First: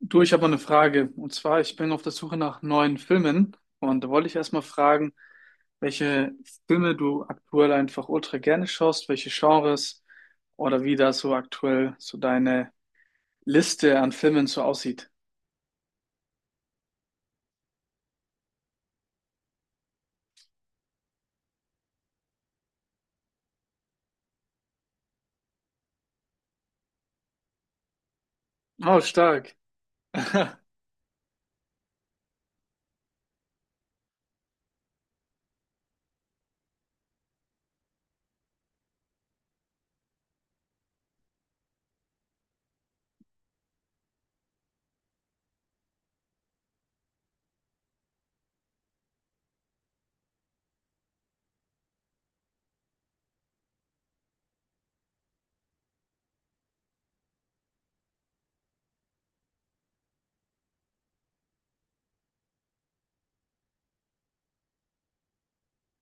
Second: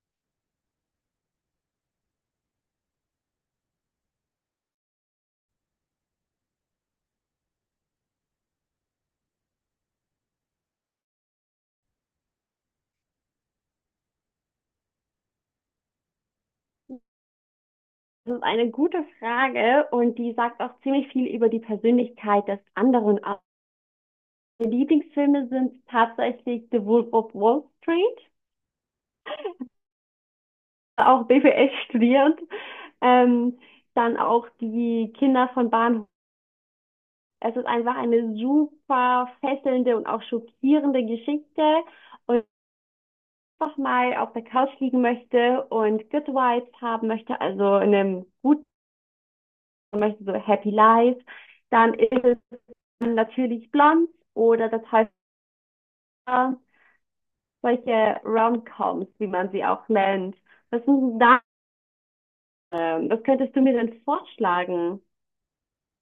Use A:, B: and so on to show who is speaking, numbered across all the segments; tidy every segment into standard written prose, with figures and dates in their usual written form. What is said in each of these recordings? A: Du, ich habe mal eine Frage. Und zwar, ich bin auf der Suche nach neuen Filmen. Und da wollte ich erstmal fragen, welche Filme du aktuell einfach ultra gerne schaust, welche Genres oder wie da so aktuell so deine Liste an Filmen so aussieht.
B: Das ist eine gute Frage und die sagt auch ziemlich viel über die Persönlichkeit des anderen aus. Meine Lieblingsfilme sind tatsächlich The Wolf of Wall Street,
A: Oh, stark.
B: auch BWL studiert, ähm, dann auch die Kinder von Bahnhof. Es ist einfach eine super fesselnde und auch schockierende Geschichte und einfach mal auf der Couch liegen möchte und Good Vibes haben möchte, also in einem guten möchte, so Happy Life, dann ist es natürlich blond oder das heißt solche Romcoms, wie man sie auch nennt. Was sind da? Was könntest du mir denn vorschlagen?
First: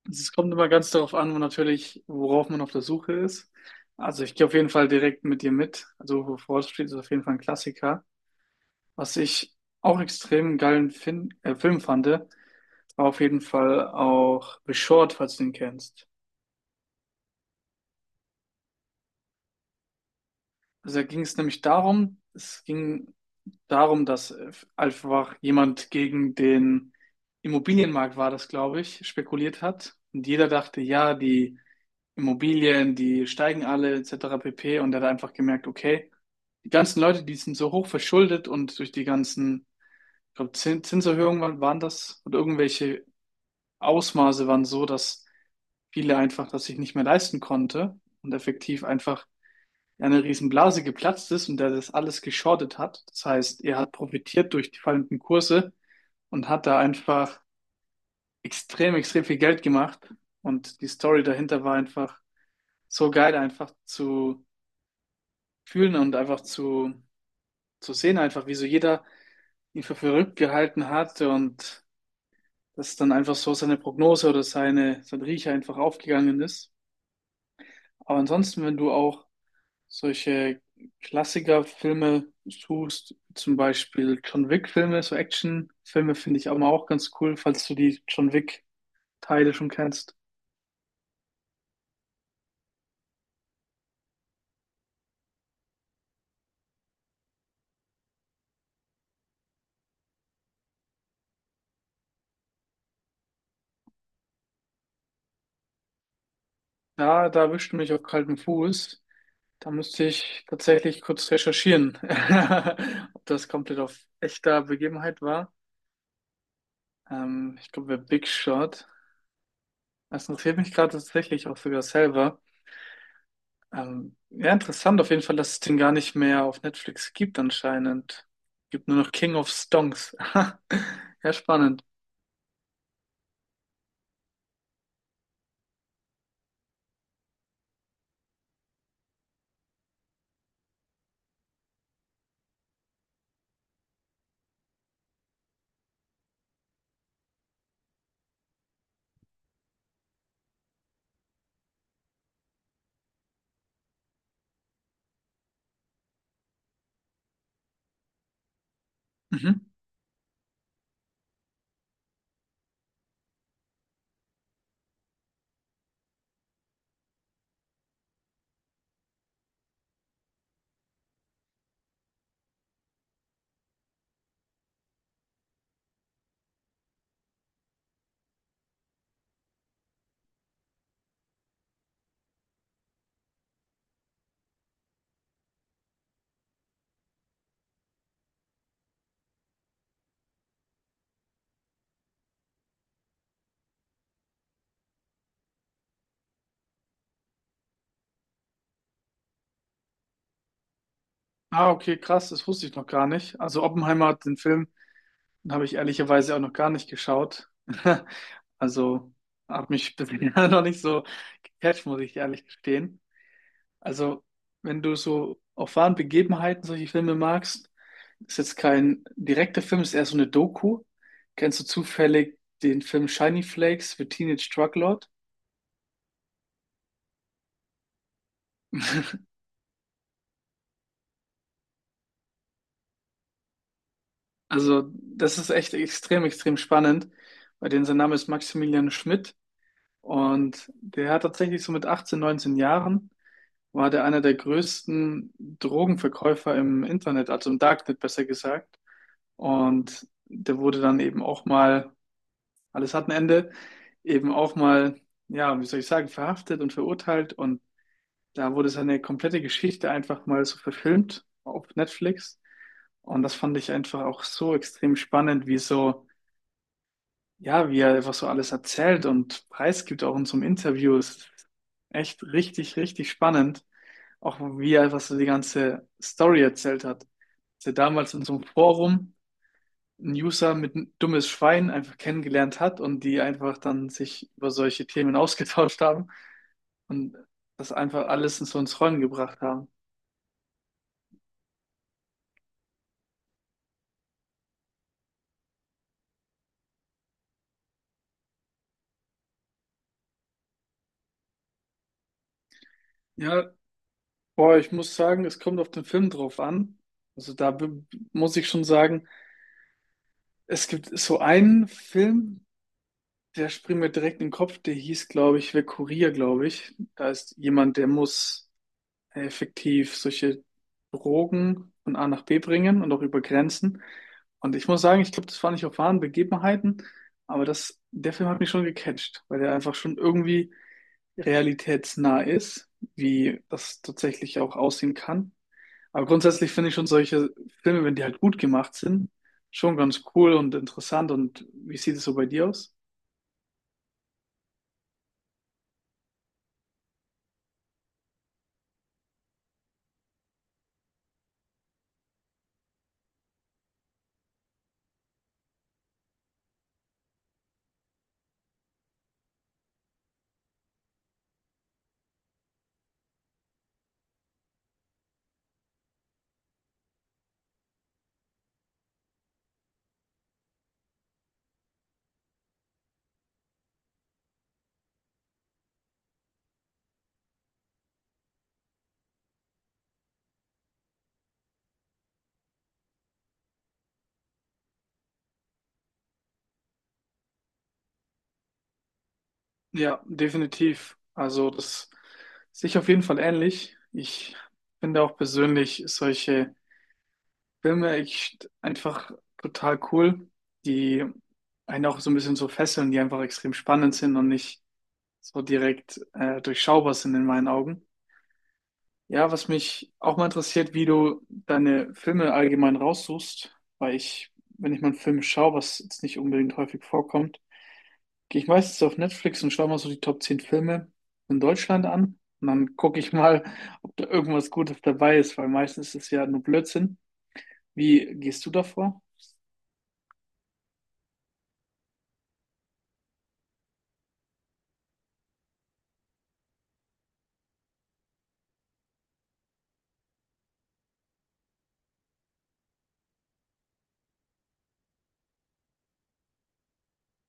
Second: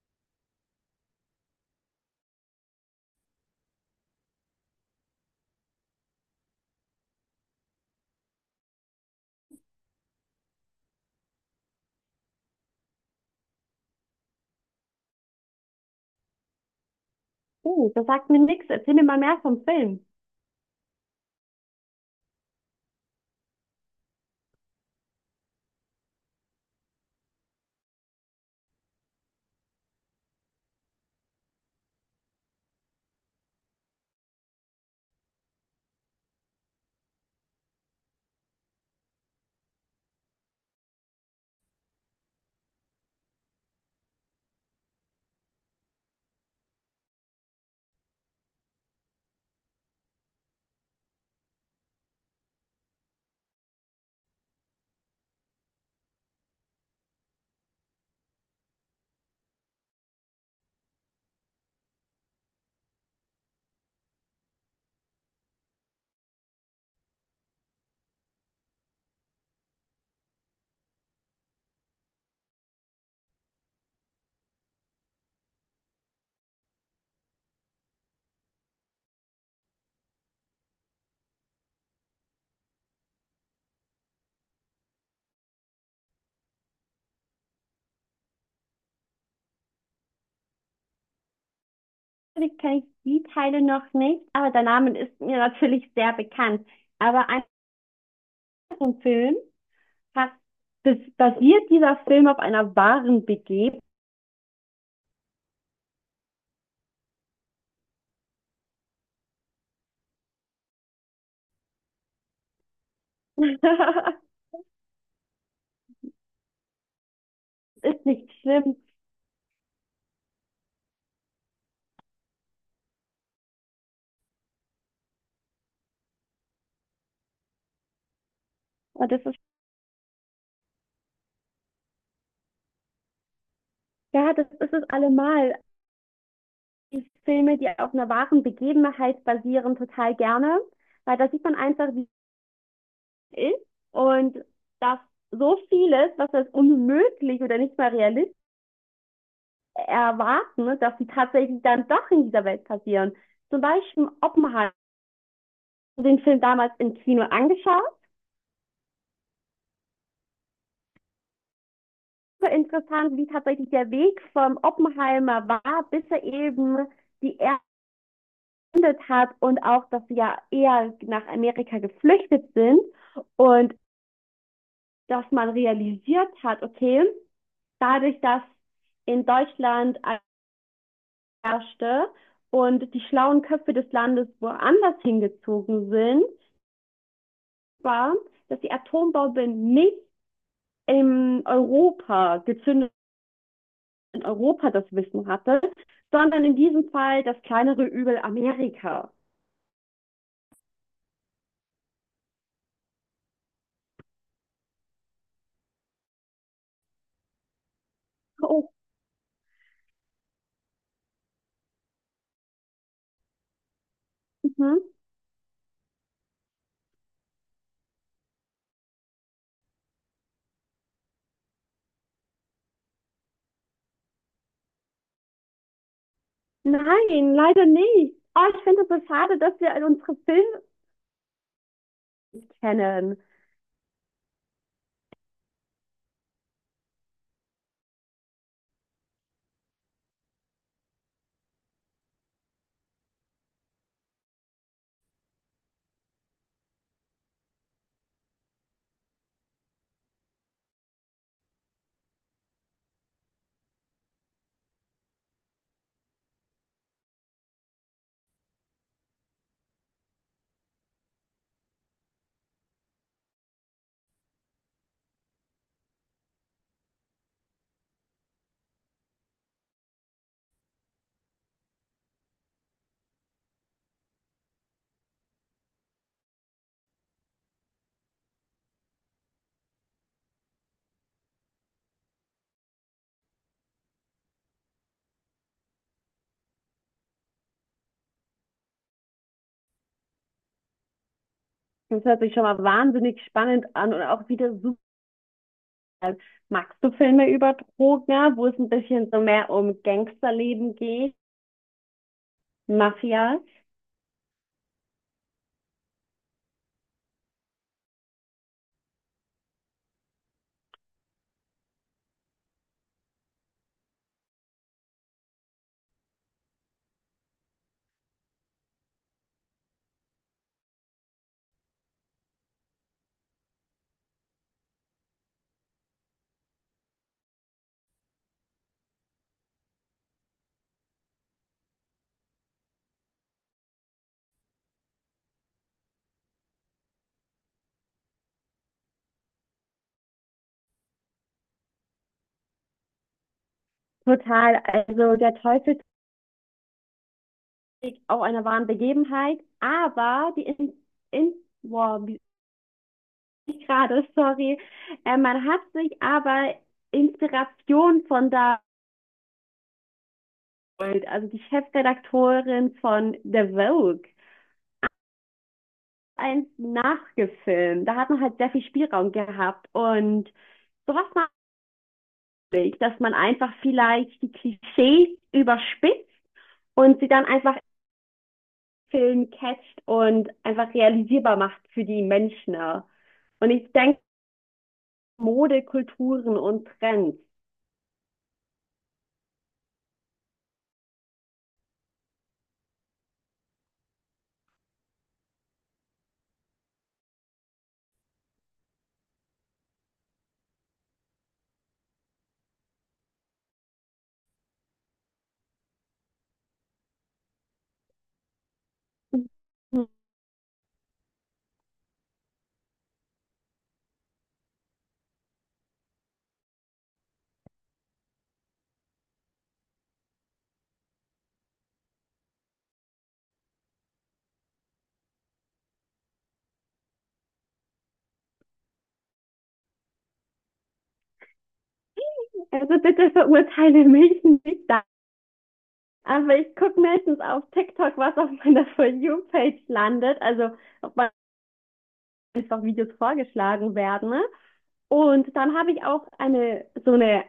A: Es kommt immer ganz darauf an, wo natürlich, worauf man auf der Suche ist. Also ich gehe auf jeden Fall direkt mit dir mit. Also Wolf of Wall Street ist auf jeden Fall ein Klassiker. Was ich auch extrem geilen fin Film fand, auf jeden Fall auch The Short, falls du ihn kennst.
B: Hm, das sagt mir nichts. Erzähl mir mal mehr vom Film.
A: Also da ging es nämlich darum, es ging darum, dass einfach jemand gegen den Immobilienmarkt war das, glaube ich, spekuliert hat. Und jeder dachte, ja, die Immobilien, die steigen alle, etc. pp. Und er hat einfach gemerkt, okay, die ganzen Leute, die sind so hoch verschuldet und durch die ganzen, ich glaube, Zinserhöhungen waren das und irgendwelche Ausmaße waren so, dass viele einfach das sich nicht mehr leisten konnte und effektiv einfach eine Riesenblase geplatzt ist und der das alles geschortet hat. Das heißt, er hat profitiert durch die fallenden Kurse und hat da einfach extrem, extrem viel Geld gemacht. Und die Story dahinter war einfach so geil, einfach zu fühlen und einfach zu sehen, einfach wie so jeder ihn für verrückt gehalten hat und dass dann einfach so seine Prognose oder seine, sein Riecher einfach aufgegangen ist. Aber ansonsten, wenn du auch solche Klassikerfilme suchst, zum Beispiel John Wick-Filme, so Action-Filme finde ich aber auch ganz cool, falls du die John Wick-Teile schon kennst.
B: Natürlich kenne ich die Teile noch nicht, aber der Name ist mir natürlich sehr bekannt. Aber einfach vom Film hat, das basiert dieser Film auf einer wahren Begebenheit.
A: Ja, da erwischt du mich auf kaltem Fuß. Da müsste ich tatsächlich kurz recherchieren, ob das komplett auf echter Begebenheit war. Ich glaube, bei
B: ist
A: Big
B: nicht schlimm.
A: Shot. Das interessiert mich gerade tatsächlich auch sogar selber. Ja, interessant auf jeden Fall, dass es den gar nicht mehr auf Netflix gibt anscheinend. Gibt nur
B: Und
A: noch
B: das
A: King
B: ist,
A: of Stonks. Ja, spannend.
B: ja, das ist es allemal. Die Filme, die auf einer wahren Begebenheit basieren, total gerne, weil da sieht man einfach, wie es ist und dass so vieles, was als unmöglich oder nicht mal realistisch erwarten, ne, dass sie tatsächlich dann doch in dieser Welt passieren. Zum Beispiel Oppenheimer, den Film damals im Kino angeschaut.
A: Mhm.
B: Super interessant, wie tatsächlich der Weg vom Oppenheimer war, bis er eben die Erde hat und auch, dass sie ja eher nach Amerika geflüchtet sind und dass man realisiert hat, okay, dadurch, dass in Deutschland herrschte und die schlauen Köpfe des Landes woanders hingezogen sind, war, dass die Atombombe nicht in Europa gezündet, in Europa das Wissen hatte, sondern in diesem Fall das kleinere Übel Amerika.
A: Ah, okay, krass, das wusste ich noch gar nicht. Also Oppenheimer, den Film, den habe ich ehrlicherweise auch noch gar nicht geschaut.
B: Oh,
A: Also hat mich bisher noch nicht so gecatcht, muss ich ehrlich gestehen. Also, wenn
B: mhm.
A: du so auf wahren Begebenheiten solche Filme magst, ist jetzt kein direkter Film, ist eher so eine Doku. Kennst du zufällig den Film Shiny Flakes für Teenage Drug Lord?
B: Nein, leider nicht. Oh, ich finde es so schade, dass wir unsere Filme kennen.
A: Also, das ist echt extrem, extrem spannend, bei denen sein Name ist Maximilian Schmidt und der hat tatsächlich so mit 18, 19 Jahren war der einer der größten Drogenverkäufer im Internet, also im Darknet besser gesagt. Und der wurde dann eben auch mal, alles hat ein Ende, eben auch mal, ja, wie soll ich sagen, verhaftet und verurteilt. Und da wurde seine komplette Geschichte einfach mal so verfilmt auf Netflix. Und das fand ich einfach auch so extrem spannend, wie so, ja, wie er einfach so alles erzählt und preisgibt auch in so einem Interview. Es ist echt richtig, richtig spannend. Auch wie er einfach so die ganze Story erzählt hat. Dass er damals in so einem Forum einen User mit ein dummes Schwein einfach kennengelernt hat und die einfach dann sich über solche Themen ausgetauscht haben. Und das einfach alles so ins Rollen gebracht haben.
B: Das hört sich schon mal wahnsinnig spannend an und auch wieder super. Magst du Filme über Drogen, ja, wo es ein bisschen so mehr um Gangsterleben geht, Mafia?
A: Ja, boah, ich muss sagen, es kommt auf den Film drauf an. Also da muss ich schon sagen, es gibt so einen Film, der springt mir direkt in den Kopf, der hieß, glaube ich, Wer Kurier, glaube ich. Da ist jemand, der muss effektiv solche Drogen von A nach B bringen und auch über Grenzen. Und ich muss sagen, ich glaube, das war nicht auf wahren Begebenheiten, aber das, der Film hat mich schon gecatcht, weil der einfach schon irgendwie realitätsnah ist, wie das tatsächlich auch aussehen kann. Aber grundsätzlich finde ich schon solche Filme, wenn die halt gut gemacht sind, schon ganz cool und interessant. Und wie sieht es so bei dir aus?
B: Total. Also der Teufel trägt auch einer wahren Begebenheit, aber die in wow, wie ich gerade, sorry, man hat sich aber Inspiration von da, geholt. Also die Chefredakteurin von The Vogue, eins nachgefilmt. Da hat man halt sehr viel Spielraum gehabt und sowas, dass man einfach vielleicht die Klischees überspitzt und sie dann einfach im Film catcht und einfach realisierbar macht für die Menschen. Ja. Und ich denke, Mode, Kulturen und Trends.
A: Ja, definitiv. Also das sehe ich auf jeden Fall ähnlich. Ich finde auch persönlich solche Filme echt einfach total cool, die einen auch so ein bisschen so fesseln, die einfach extrem spannend sind und nicht so direkt durchschaubar sind in meinen Augen. Ja, was mich auch mal interessiert, wie du deine Filme allgemein raussuchst, weil ich, wenn ich mal einen Film schaue, was jetzt nicht unbedingt häufig vorkommt, gehe ich meistens auf Netflix und schaue mal so die Top 10 Filme in Deutschland an und dann gucke ich mal, ob da irgendwas Gutes dabei ist, weil meistens ist es ja nur Blödsinn. Wie gehst du davor?
B: Also bitte verurteile mich nicht da. Aber ich gucke meistens auf TikTok, was auf meiner For You-Page landet, also ob man einfach Videos vorgeschlagen werden, ne? Und dann habe ich auch eine so eine,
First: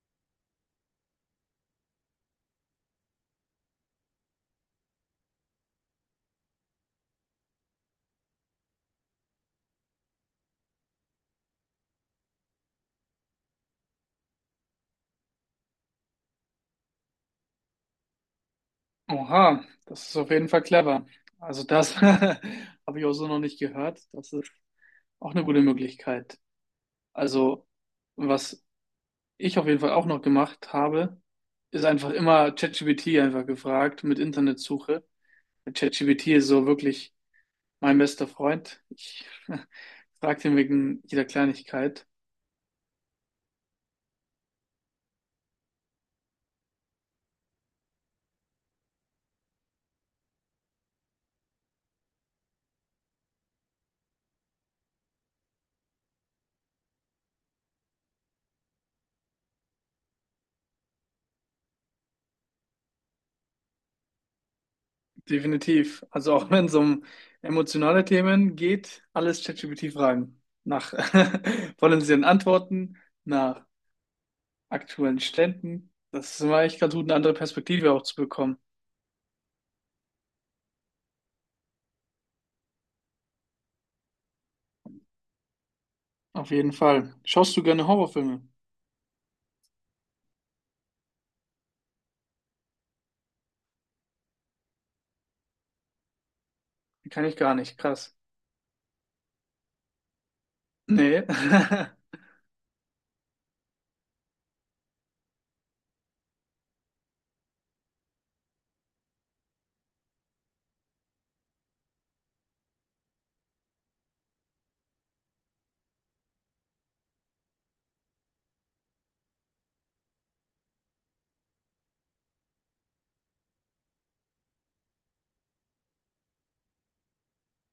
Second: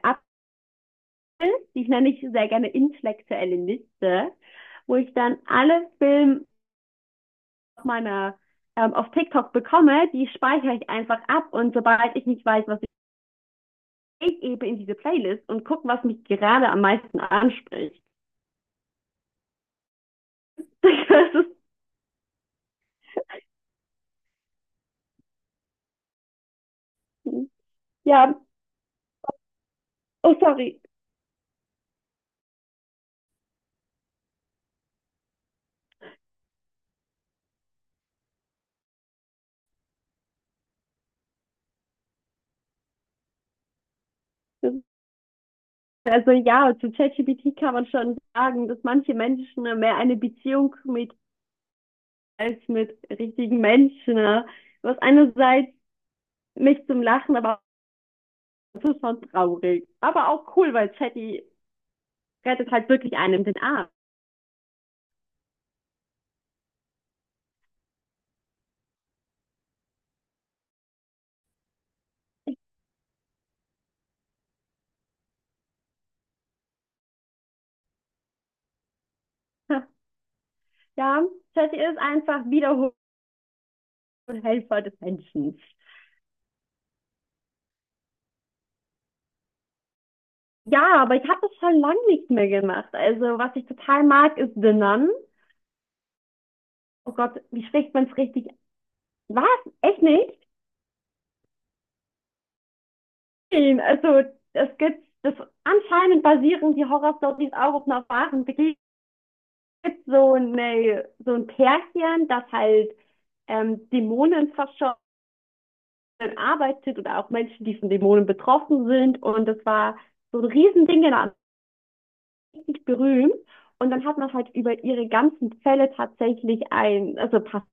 B: die nenne ich sehr gerne intellektuelle Liste, wo ich dann alle Filme auf meiner, auf TikTok bekomme, die speichere ich einfach ab und sobald ich nicht weiß, was ich ich eben in diese Playlist und gucke, was mich gerade am meisten anspricht.
A: Oha, das ist auf jeden Fall clever. Also das habe ich auch so noch nicht gehört. Das ist auch eine gute Möglichkeit.
B: Das ist,
A: Also
B: ja,
A: was ich auf jeden Fall auch noch
B: oh
A: gemacht
B: sorry.
A: habe, ist einfach immer ChatGPT einfach gefragt mit Internetsuche. ChatGPT ist so wirklich mein bester Freund. Ich frage ihn wegen jeder Kleinigkeit.
B: Das ist, also ja, zu ChatGPT kann man schon sagen, dass manche Menschen mehr eine Beziehung mit als mit richtigen Menschen, ne? Was einerseits mich zum Lachen, aber das ist schon traurig. Aber auch cool, weil Chatty rettet halt wirklich einem den Arm.
A: Definitiv. Also auch wenn es um emotionale Themen geht, alles ChatGPT fragen. Nach potenziellen Antworten, nach aktuellen Ständen. Das ist immer echt ganz gut, eine andere Perspektive auch zu bekommen.
B: Ja, Chatty ist einfach wiederholt Helfer des Menschen.
A: Auf jeden Fall. Schaust du gerne Horrorfilme?
B: Ja, aber ich habe das schon lange nicht mehr gemacht. Also, was ich total mag, ist The Nun. Oh
A: Kann ich
B: Gott,
A: gar
B: wie
A: nicht.
B: spricht man
A: Krass.
B: es richtig? Was? Echt nicht?
A: Nee.
B: Also, es gibt, das anscheinend basieren die Horror-Stories auch auf einer wahren Begegnung. Es gibt so, eine, so ein Pärchen, das halt Dämonen verschont arbeitet oder auch Menschen, die von Dämonen betroffen sind. Und das war so ein Riesending, genau, richtig berühmt. Und dann hat man halt über ihre ganzen Fälle tatsächlich ein, also pass,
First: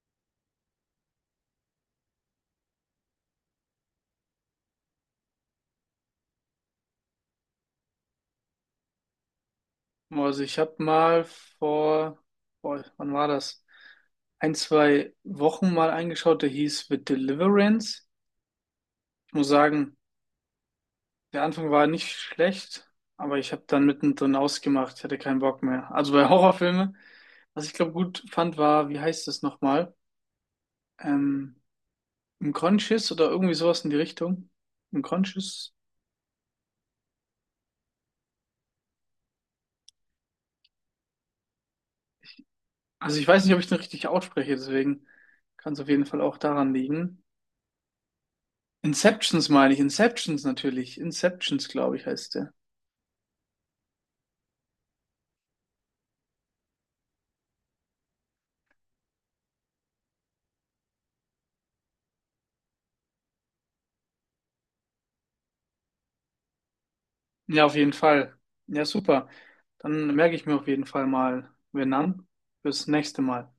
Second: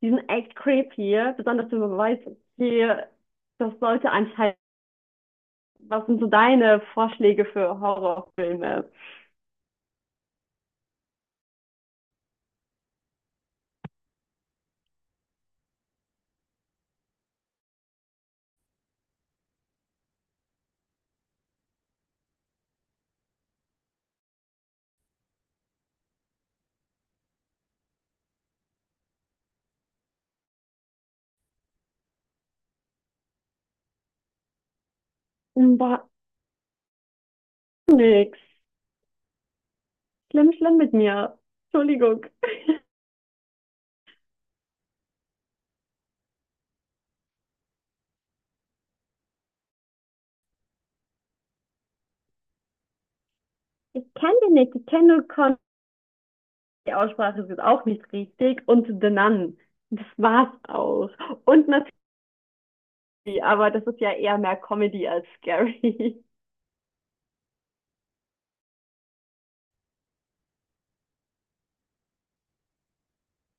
B: die sind echt creepy, ja, besonders wenn man weiß, okay, das sollte anscheinend, was sind so deine Vorschläge für Horrorfilme?
A: Also ich habe mal vor, boah, wann war das? Ein, zwei Wochen mal eingeschaut, der hieß The Deliverance. Ich muss sagen, der Anfang war nicht schlecht, aber ich habe dann mittendrin ausgemacht, ich hatte keinen Bock mehr. Also bei Horrorfilmen, was ich glaube gut fand, war, wie heißt das nochmal? Ähm, Unconscious oder irgendwie sowas in die Richtung. Unconscious.
B: War nix. Schlimm, schlimm mit mir. Entschuldigung.
A: Also ich weiß nicht, ob ich den richtig ausspreche, deswegen kann es auf jeden Fall auch daran liegen. Inceptions meine ich. Inceptions natürlich. Inceptions, glaube ich, heißt der.
B: Ich kenne den nicht, ich kenne nur Con, die Aussprache ist jetzt auch nicht richtig. Und The Nun. Das war's auch. Und aber das ist ja eher mehr Comedy als scary.
A: Ja, auf jeden Fall. Ja, super. Dann merke ich mir auf jeden Fall mal Vietnam fürs nächste Mal.